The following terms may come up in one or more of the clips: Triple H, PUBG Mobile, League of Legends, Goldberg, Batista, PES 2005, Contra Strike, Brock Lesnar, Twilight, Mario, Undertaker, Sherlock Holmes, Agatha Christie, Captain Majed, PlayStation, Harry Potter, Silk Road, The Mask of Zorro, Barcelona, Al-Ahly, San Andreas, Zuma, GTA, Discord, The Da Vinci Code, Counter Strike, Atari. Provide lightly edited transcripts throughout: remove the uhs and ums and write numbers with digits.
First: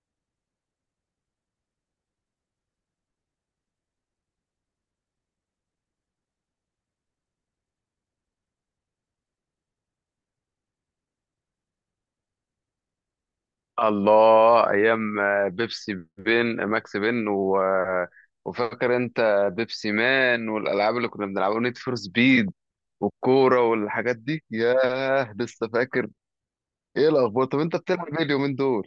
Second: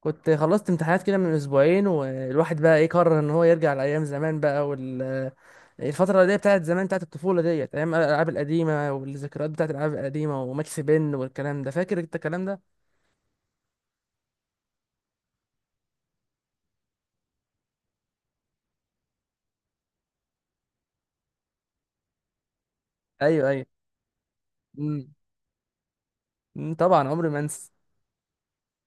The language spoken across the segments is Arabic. كنت خلصت امتحانات كده من اسبوعين والواحد بقى ايه قرر ان هو يرجع لايام زمان بقى الفترة دي بتاعت زمان، بتاعت الطفولة ديت، أيام الألعاب القديمة والذكريات بتاعت الألعاب القديمة وماكس بن والكلام ده، فاكر أنت الكلام ده؟ الله ايام بيبسي بن ماكس بن و... آه، وفاكر انت بيبسي مان والالعاب اللي كنا بنلعبها نيد فور سبيد ايوه والكوره ايوه. والحاجات دي مم. ياه لسه فاكر. طبعا ايه عمري ما الاخبار؟ طب انسى. انت بتلعب ايه اليومين دول؟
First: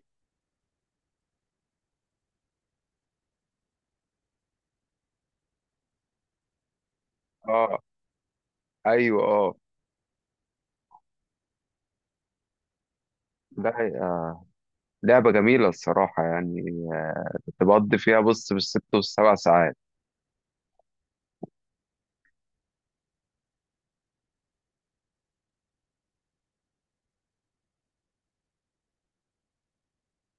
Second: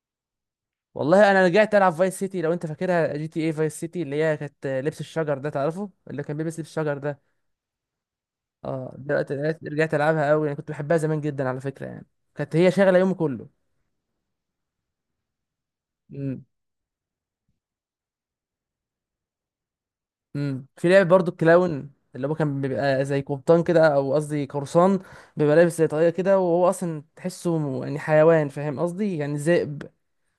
والله انا رجعت العب فايس سيتي، لو انت فاكرها، جي تي اي فايس سيتي، اللي هي كانت لبس الشجر ده، تعرفه اللي كان بيلبس لبس الشجر ده؟ اه، اه، ايوه، دلوقتي اه، رجعت العبها قوي. انا كنت بحبها زمان جدا على فكره يعني، كانت هي شاغله يومي كله. ده حقيقة. لعبه جميله الصراحه مم. كنت بقضي فيها بص بالست والسبع ساعات. امم، في لعبة برضو الكلاون، اللي هو كان بيبقى زي قبطان كده، او قصدي قرصان، بيبقى لابس زي طاقية كده، وهو اصلا تحسه يعني حيوان، فاهم قصدي، يعني ذئب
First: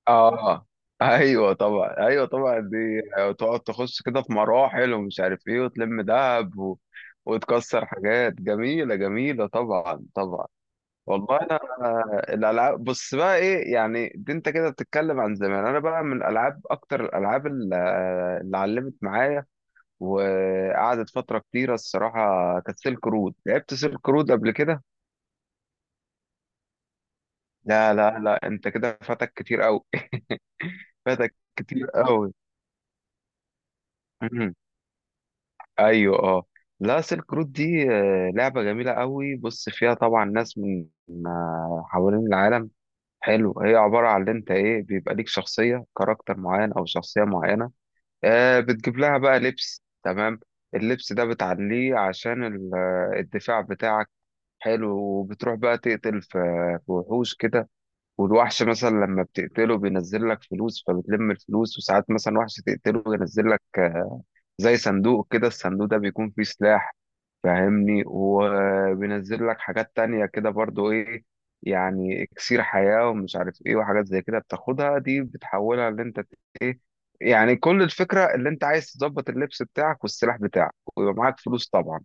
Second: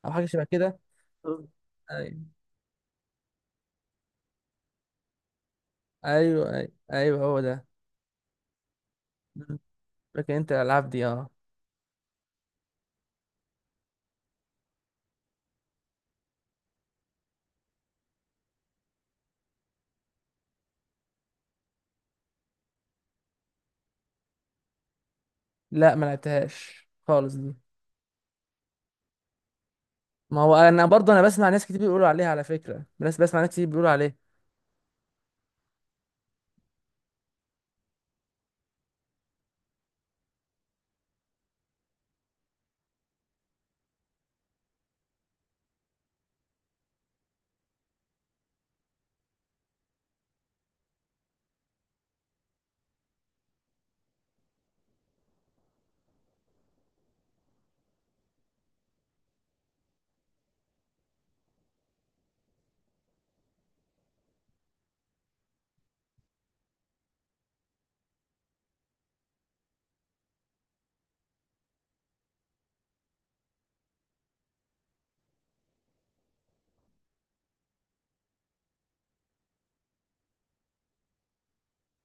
او حاجة شبه اه كده. أوه. ايوه طبعا، ايوه ايوه طبعا دي تقعد تخش كده في مراحل ومش عارف ايه وتلم ايوه دهب ايوه، أيوة هو ده. وتكسر حاجات جميله جميله، مم. طبعا فاكر طبعا. انت الالعاب دي؟ اه. والله انا الالعاب، بص بقى ايه يعني، دي انت كده بتتكلم عن زمان، انا بقى من الالعاب اكتر الالعاب اللي علمت معايا وقعدت فتره كتيره الصراحه كانت سيلك رود. لعبت سيلك رود قبل كده؟ لا ما لعبتهاش خالص دي. لا انت كده فاتك كتير قوي. ما هو انا برضو، انا فاتك بسمع ناس كتير كتير بيقولوا عليها قوي. على فكرة، بس بسمع ناس كتير بيقولوا عليه. ايوه اه، لا سيلك رود دي لعبه جميله قوي، بص فيها طبعا ناس من حوالين العالم. حلو، هي عبارة عن اللي انت ايه، بيبقى ليك شخصية كاركتر معين او شخصية معينة، آه بتجيب لها بقى لبس. تمام، اللبس ده بتعليه عشان الدفاع بتاعك. حلو، وبتروح بقى تقتل في وحوش كده، والوحش مثلا لما بتقتله بينزل لك فلوس فبتلم الفلوس، وساعات مثلا وحش تقتله ينزل لك زي صندوق كده، الصندوق ده بيكون فيه سلاح، فاهمني، وبينزل لك حاجات تانية كده برضو ايه، يعني اكسير حياة ومش عارف ايه وحاجات زي كده، بتاخدها دي بتحولها اللي انت ايه، يعني كل الفكرة اللي انت عايز تظبط اللبس بتاعك والسلاح بتاعك، ويبقى معاك فلوس طبعا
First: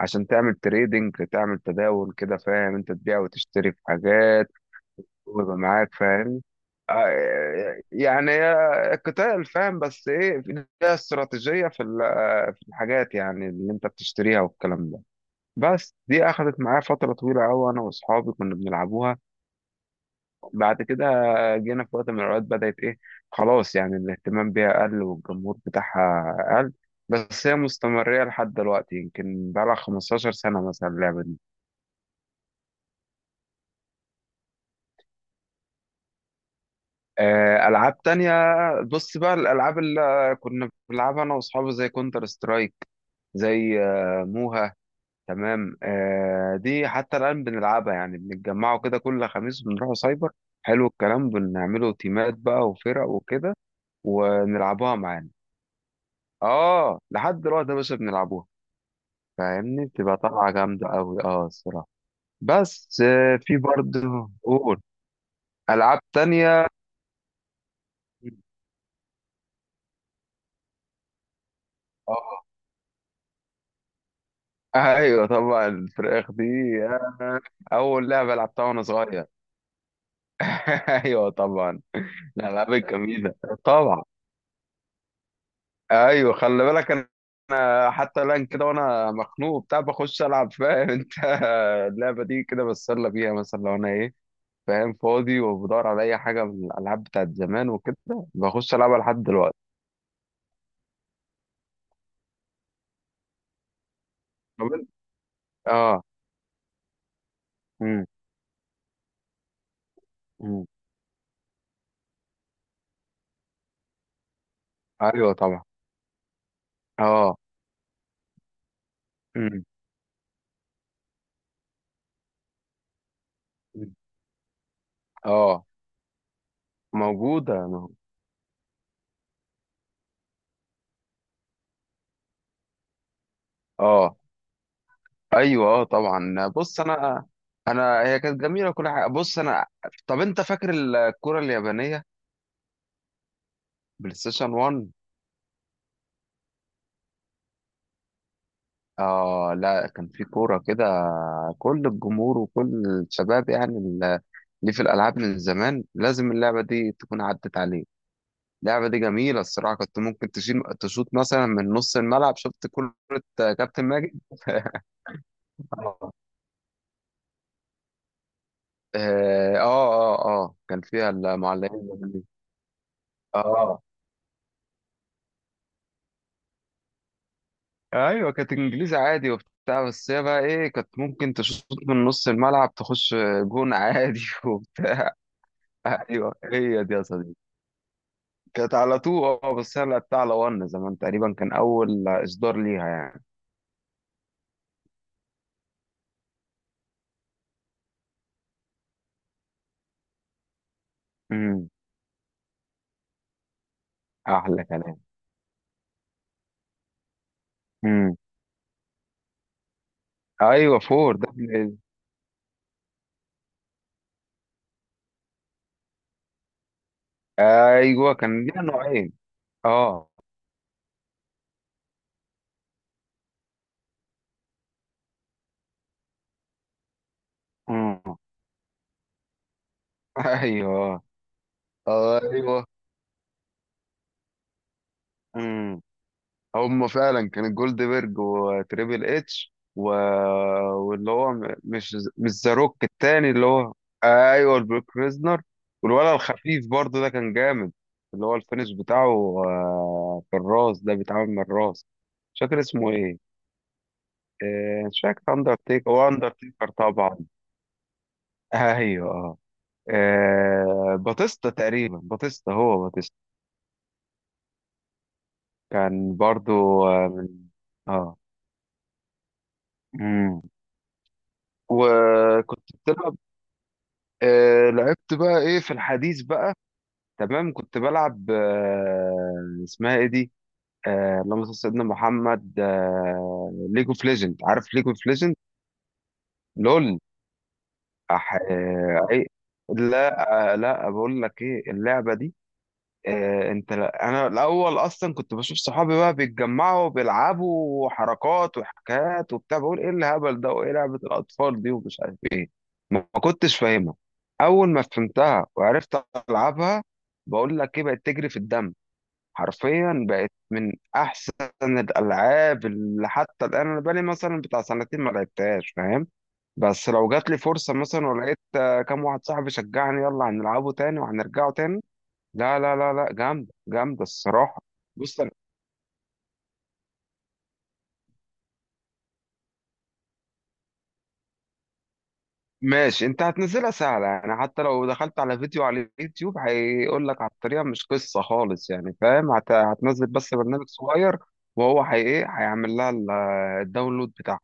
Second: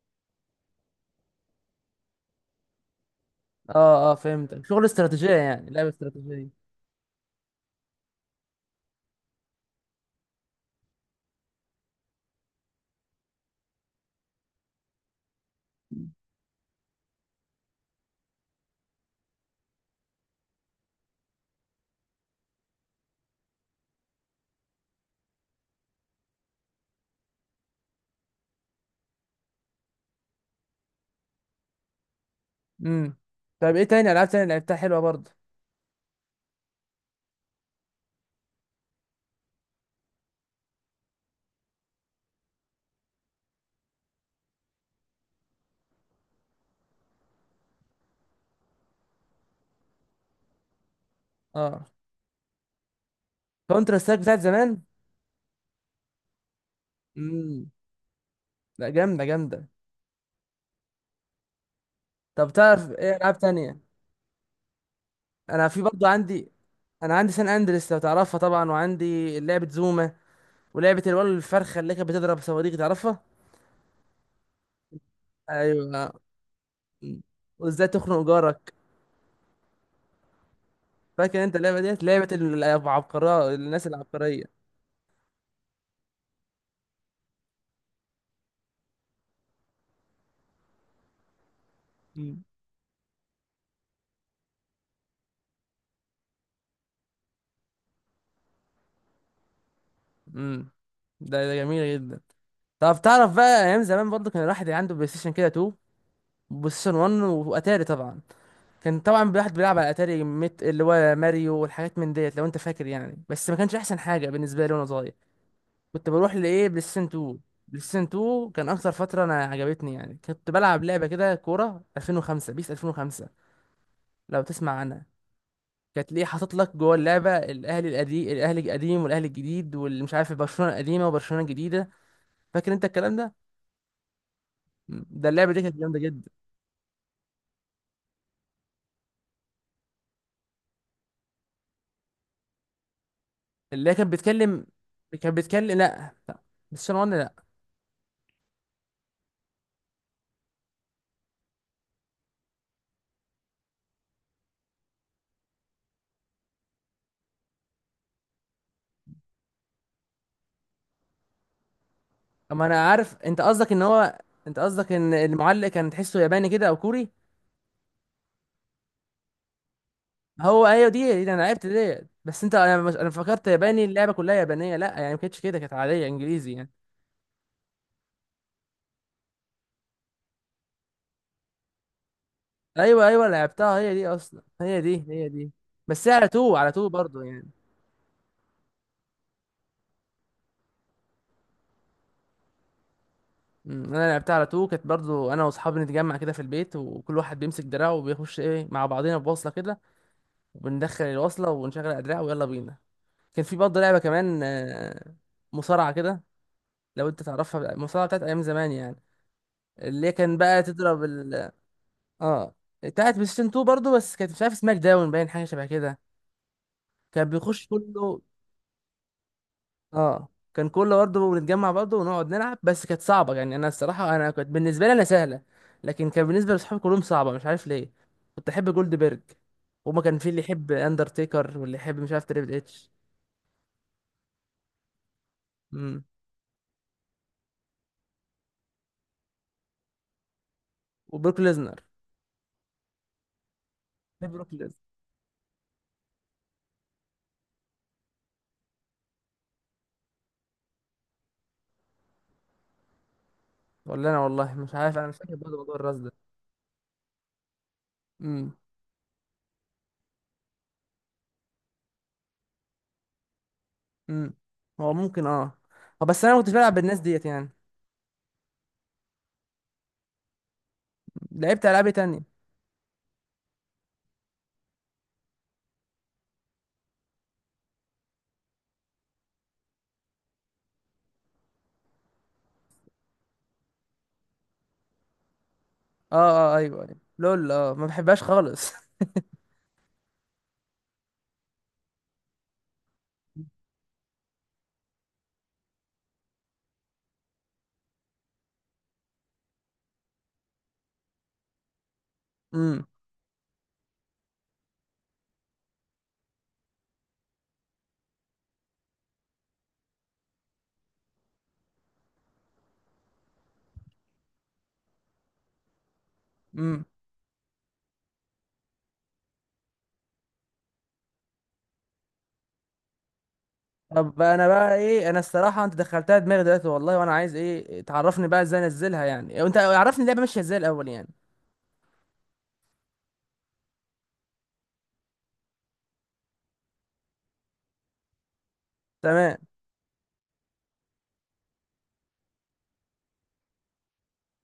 عشان تعمل تريدنج، تعمل تداول كده، فاهم انت، تبيع وتشتري في اه اه، حاجات فهمتك، شغل استراتيجية ويبقى يعني، لعبة معاك، فاهم. استراتيجية. يعني قتال، فاهم، بس ايه، ليها استراتيجية في في الحاجات يعني اللي انت بتشتريها والكلام ده. بس دي اخذت معايا فترة طويلة قوي، انا واصحابي كنا بنلعبوها. بعد كده جينا في وقت من الاوقات بدأت ايه، خلاص يعني الاهتمام بيها قل والجمهور بتاعها قل. بس هي مستمرة لحد دلوقتي، يمكن بقالها 15 سنة مثلا اللعبة. امم. طيب ايه تاني؟ العاب تاني لعبتها حلوة برضو؟ ألعاب تانية، بص بقى الألعاب اللي كنا بنلعبها أنا وأصحابي زي كونتر سترايك، زي موها. تمام، دي حتى الآن بنلعبها، يعني بنتجمعوا كده كل خميس، بنروحوا سايبر. حلو الكلام، اه، بنعملوا تيمات بقى وفرق وكده كونترا سترايك بتاعت زمان. ونلعبوها معانا. اه لحد دلوقتي امم. يا باشا بنلعبوها، لا، جامده جامده. فاهمني، بتبقى طلعة جامدة أوي اه الصراحة. طب تعرف بس ايه العاب في تانية؟ برضه، قول. انا في ألعاب برضو عندي، تانية، انا عندي سان اندريس لو تعرفها طبعا، وعندي لعبه زوما، ولعبه الولد الفرخه اللي كانت بتضرب اه صواريخ، تعرفها؟ ايوه طبعا ايوه. الفراخ دي. مم. آه، وازاي اول تخنق لعبه لعبتها جارك. وانا صغير. ايوه فاكر انت اللعبه طبعا، ديت؟ لعبه الالعاب الجميله، العبقريه، الناس طبعا. العبقريه. ايوه خلي بالك، انا أنا حتى الان كده وانا مخنوق بتاع بخش العب، فاهم انت، اللعبه مم. دي كده بتسلى بيها مثلا لو انا ايه، فاهم، فاضي وبدور على اي حاجه من الالعاب بتاعت زمان وكده، بخش العبها لحد دلوقتي. امم. ده جميله جدا. طب تعرف بقى، ايام زمان برضو كان طب الواحد إنت- عنده بلاي ستيشن كده 2، اه. بلاي ستيشن 1، واتاري امم. طبعا. كان طبعا الواحد بيلعب على اتاري ميت، أمم. اللي هو ماريو والحاجات من ديت، لو انت فاكر يعني، بس ما كانش احسن حاجه بالنسبه لي وانا صغير. ايوه طبعا. كنت بروح لايه، بلاي ستيشن اه. 2. بلاي ستيشن 2 كان اكتر فتره انا امم. عجبتني يعني. كنت بلعب لعبه كده، كوره 2005، بيس 2005، لو تسمع عنها. اه. كانت ليه حاطط لك جوه اللعبه موجوده الاهلي موجودة. القديم، الاهلي القديم والاهلي الجديد، واللي مش عارف برشلونه القديمه وبرشلونه الجديده. فاكر انت الكلام ده؟ اه ده اللعبه دي ايوه كانت اه جامده جدا. طبعا، بص انا، انا هي كانت جميله وكل حاجه، بص انا، طب انت فاكر الكوره اليابانيه؟ اللي هي كانت بلاي ستيشن بتكلم، 1. كانت بتكلم، لا لا، بس اه لا، كان في كوره كده كل الجمهور وكل الشباب اللي في الالعاب من زمان لازم اللعبه دي تكون عدت عليه. اللعبه دي جميله الصراحه، كنت ممكن تشيل تشوط مثلا من نص الملعب اما شفت انا كره، عارف انت قصدك ان كابتن ماجد. هو، انت قصدك ان المعلق كان آه. تحسه ياباني كده او كوري. اه اه اه، هو كان ايوه، فيها دي انا عرفت دي. المعلقين. بس انت، انا مش، انا فكرت اه ياباني، اللعبه كلها يابانيه، لا يعني ما كانتش كده، كانت عاديه انجليزي يعني. ايوه كانت انجليزي عادي وبتاع، بس هي بقى ايه، كانت ممكن تشوط من نص الملعب ايوه تخش ايوه جون لعبتها، هي دي عادي. اصلا، هي دي وبتاع، هي دي. بس هي على ايوه تو، على هي تو دي يا برضه صديقي. يعني. كانت على تو، اه، بس هي لعبتها على ون زمان تقريبا، كان اول اصدار ليها يعني. انا لعبتها على تو، كانت برضه انا واصحابي نتجمع كده في البيت، وكل واحد بيمسك دراعه وبيخش ايه مع بعضينا بوصله كده، وبندخل الوصله امم. ونشغل الادراع ويلا بينا. كان في برضه لعبه كمان، احلى كلام. مصارعه كده، لو انت تعرفها، المصارعه امم. بتاعت ايام زمان يعني، اللي كان بقى ايوه تضرب فور ده ال، اه، بتاعت بلاي ستيشن 2 برضه، بس كانت مش عارف سماك داون باين، حاجه شبه كده، كان بيخش ايوه كله. كان ليها نوعين. اه. اه، كان كله برضه بنتجمع برضه ونقعد نلعب، بس كانت صعبه يعني، انا الصراحه انا كنت بالنسبه لي انا سهله، لكن كان بالنسبه لاصحابي كلهم صعبه، مش عارف ليه. امم. كنت احب جولد بيرج، وما كان في اللي يحب ايوه. اندرتيكر، واللي يحب مش عارف تريبل ايوه. اتش. امم. امم، هم فعلا كان جولدبرج وتريبل اتش واللي هو وبروك م- ليزنر، مش مش ذا روك التاني اللي هو، بحب بروك ايوه ليزنر. البروك ريزنر. والولد الخفيف برضه ده كان جامد، اللي هو الفينش بتاعه في الراس ده، بيتعمل من الراس. مش فاكر اسمه ايه، ولا انا والله مش عارف، مش انا مش فاكر فاكر برضه موضوع اندرتيكر، الراس هو اندرتيكر طبعا. ده. ايوه اه، باتيستا تقريبا، باتيستا، هو باتيستا. امم، هو ممكن اه. كان بس انا ما كنتش برضه بلعب بالناس ديت من، يعني. اه، مم. لعبت العاب إيه تانية؟ وكنت بتلعب؟ آه لعبت بقى ايه في الحديث بقى، تمام كنت بلعب آه، اسمها ايه دي، آه اللهم صل على سيدنا محمد، آه ليج اوف ليجند. عارف ليج اوف ليجند؟ اه اه ايوه ايوه لول. لول، اه ما بحبهاش خالص إيه؟ لا آه، لا بقول لك ايه اللعبة دي، انت انا الاول اصلا كنت بشوف صحابي بقى بيتجمعوا وبيلعبوا وحركات وحكايات وبتاع، بقول ايه الهبل ده وايه لعبة الاطفال دي ومش عارف ايه، امم ما كنتش فاهمها. اول ما فهمتها وعرفت العبها، بقول لك ايه، بقت تجري في الدم حرفيا. بقت من احسن الالعاب، اللي حتى الان انا بقالي مثلا بتاع سنتين ما لعبتهاش، فاهم، امم. بس لو جات لي فرصة مثلا ولقيت كام واحد صاحبي شجعني يلا هنلعبه تاني وهنرجعه تاني. لا جامدة جامدة طب انا الصراحة. بقى ايه، انا بص أنا- الصراحه انت دخلتها دماغي دلوقتي والله، وانا عايز ايه، تعرفني بقى ازاي انزلها يعني؟ انت عرفني اللعبه ماشيه ازاي الاول يعني. ماشي، انت هتنزلها سهلة، يعني حتى لو دخلت على فيديو على اليوتيوب هيقول لك على الطريقة، مش قصة خالص يعني، فاهم، تمام. هتنزل بس برنامج صغير، وهو هي ايه هيعمل لها الداونلود بتاعها.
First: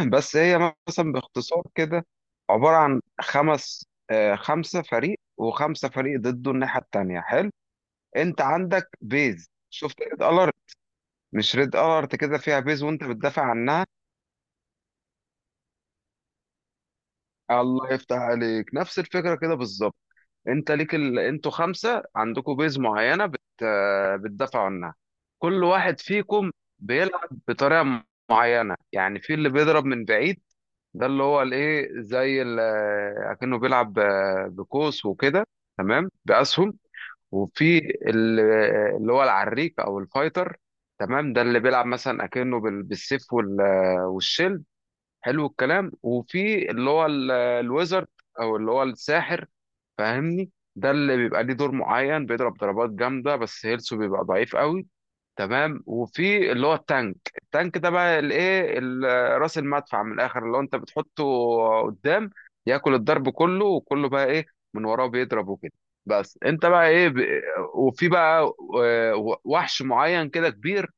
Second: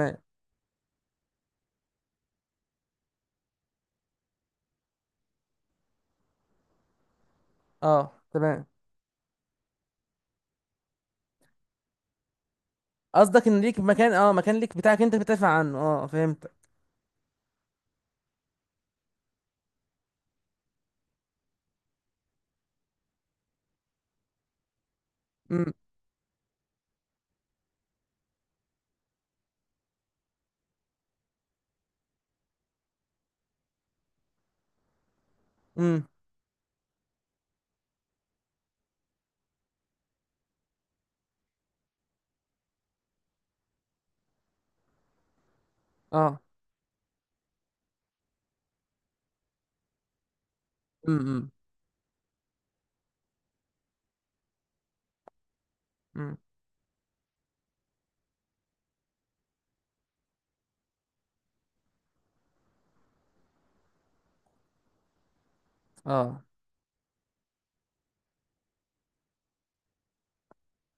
بس هي مثلا باختصار كده عبارة عن خمسة فريق وخمسة فريق ضده الناحية التانية. حلو، اه انت تمام، عندك بيز، شفت ريد الارت؟ مش ريد الارت كده، فيها بيز وانت بتدافع قصدك ان ليك عنها. مكان، اه مكان ليك بتاعك انت بتدافع عنه، اه فهمت. الله يفتح عليك، نفس الفكرة كده بالظبط. انتوا خمسة عندكم بيز معينة بتدافعوا عنها. كل امم واحد فيكم بيلعب بطريقة معينة، يعني في اللي بيضرب من بعيد، ده اللي هو الايه اكنه بيلعب بقوس وكده، امم. تمام، بأسهم. وفي ال- اللي هو العريك او الفايتر، تمام، ده اللي بيلعب مثلا اكنه بالسيف والشيل. حلو الكلام، اه. وفي اللي هو الويزرد او اللي هو الساحر، فاهمني، ده اللي بيبقى امم. ليه دور معين، بيضرب ضربات جامده بس هيلثه بيبقى ضعيف قوي. تمام، أمم. وفي اللي هو التانك. التانك ده بقى الايه راس المدفع من الاخر، اللي هو انت بتحطه قدام ياكل الضرب كله، وكله بقى ايه من وراه بيضرب وكده. بس اه انت بقى ايه وفي بقى وحش معين كده كبير،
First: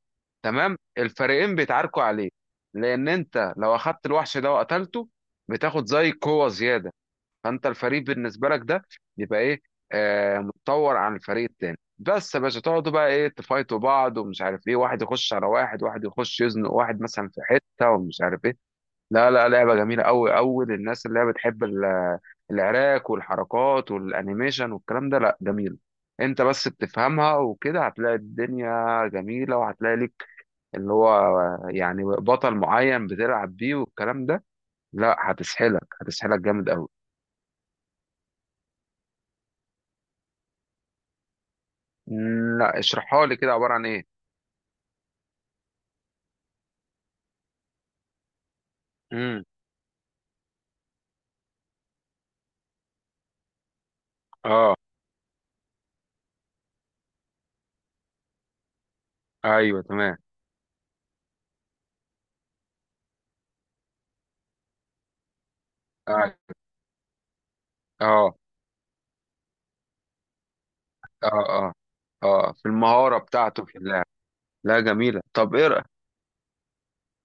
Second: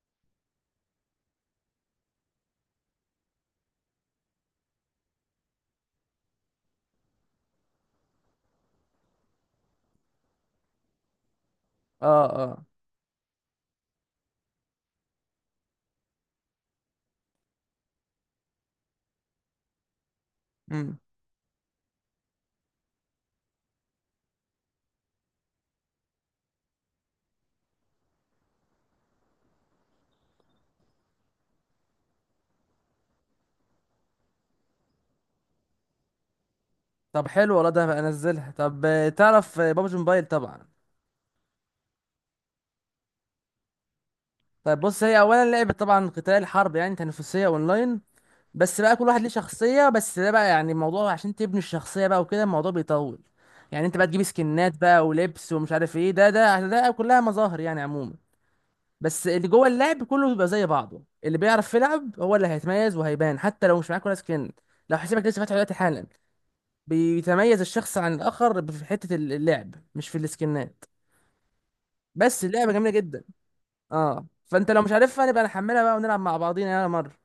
تمام، الفريقين بيتعاركوا عليه، لان انت لو اخدت الوحش ده وقتلته بتاخد زي قوة زيادة، فانت الفريق بالنسبه لك ده يبقى ايه آه متطور عن الفريق التاني. بس يا باشا اه تقعدوا بقى ايه تفايتوا بعض ومش عارف ايه، واحد يخش على واحد، واحد يخش يزنق واحد مثلا في حته ومش عارف ايه. لا لا، لعبه جميله قوي قوي اه. للناس اللي هي بتحب العراك والحركات والانيميشن والكلام ده، لا جميل. انت بس بتفهمها وكده هتلاقي الدنيا جميله، وهتلاقي لك اللي هو يعني بطل معين بتلعب بيه والكلام ده، لا هتسحلك، هتسحلك جامد قوي. طب حلو والله، ده هبقى انزلها. طب، تعرف بابجي موبايل طبعا؟ مم، لا اشرحها لي كده، عبارة عن ايه؟ طيب بص، هي اولا لعبه طبعا قتال حرب يعني، تنافسيه اونلاين، بس بقى كل واحد ليه امم. شخصيه، بس ده بقى يعني، الموضوع عشان تبني الشخصيه بقى وكده الموضوع بيطول يعني. انت بقى تجيب اه سكنات بقى ولبس ومش عارف ايه، ده ده ده كلها مظاهر يعني عموما، بس اللي جوه ايوه اللعب تمام. كله بيبقى زي بعضه، اللي بيعرف يلعب هو اللي هيتميز وهيبان، حتى لو مش معاك ولا سكن، لو حسابك لسه فاتح دلوقتي حالا، اه. بيتميز الشخص عن اه الاخر في حته اللعب، مش في السكنات. اه. اه، بس في اللعبه جميله المهارة جدا. بتاعته في اللعب. اه، فانت لا لو مش جميلة، عارفها نبقى نحملها بقى ونلعب مع بعضينا، يلا مره.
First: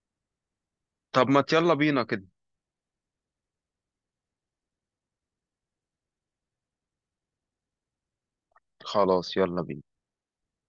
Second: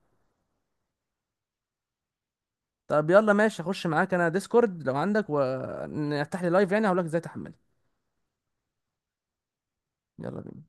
طب ما يلا بينا كده. طب يلا ماشي، اخش معاك انا ديسكورد لو عندك، ونفتح لي لايف يعني هقول لك ازاي تحملها. خلاص يلا بينا. يلا بينا.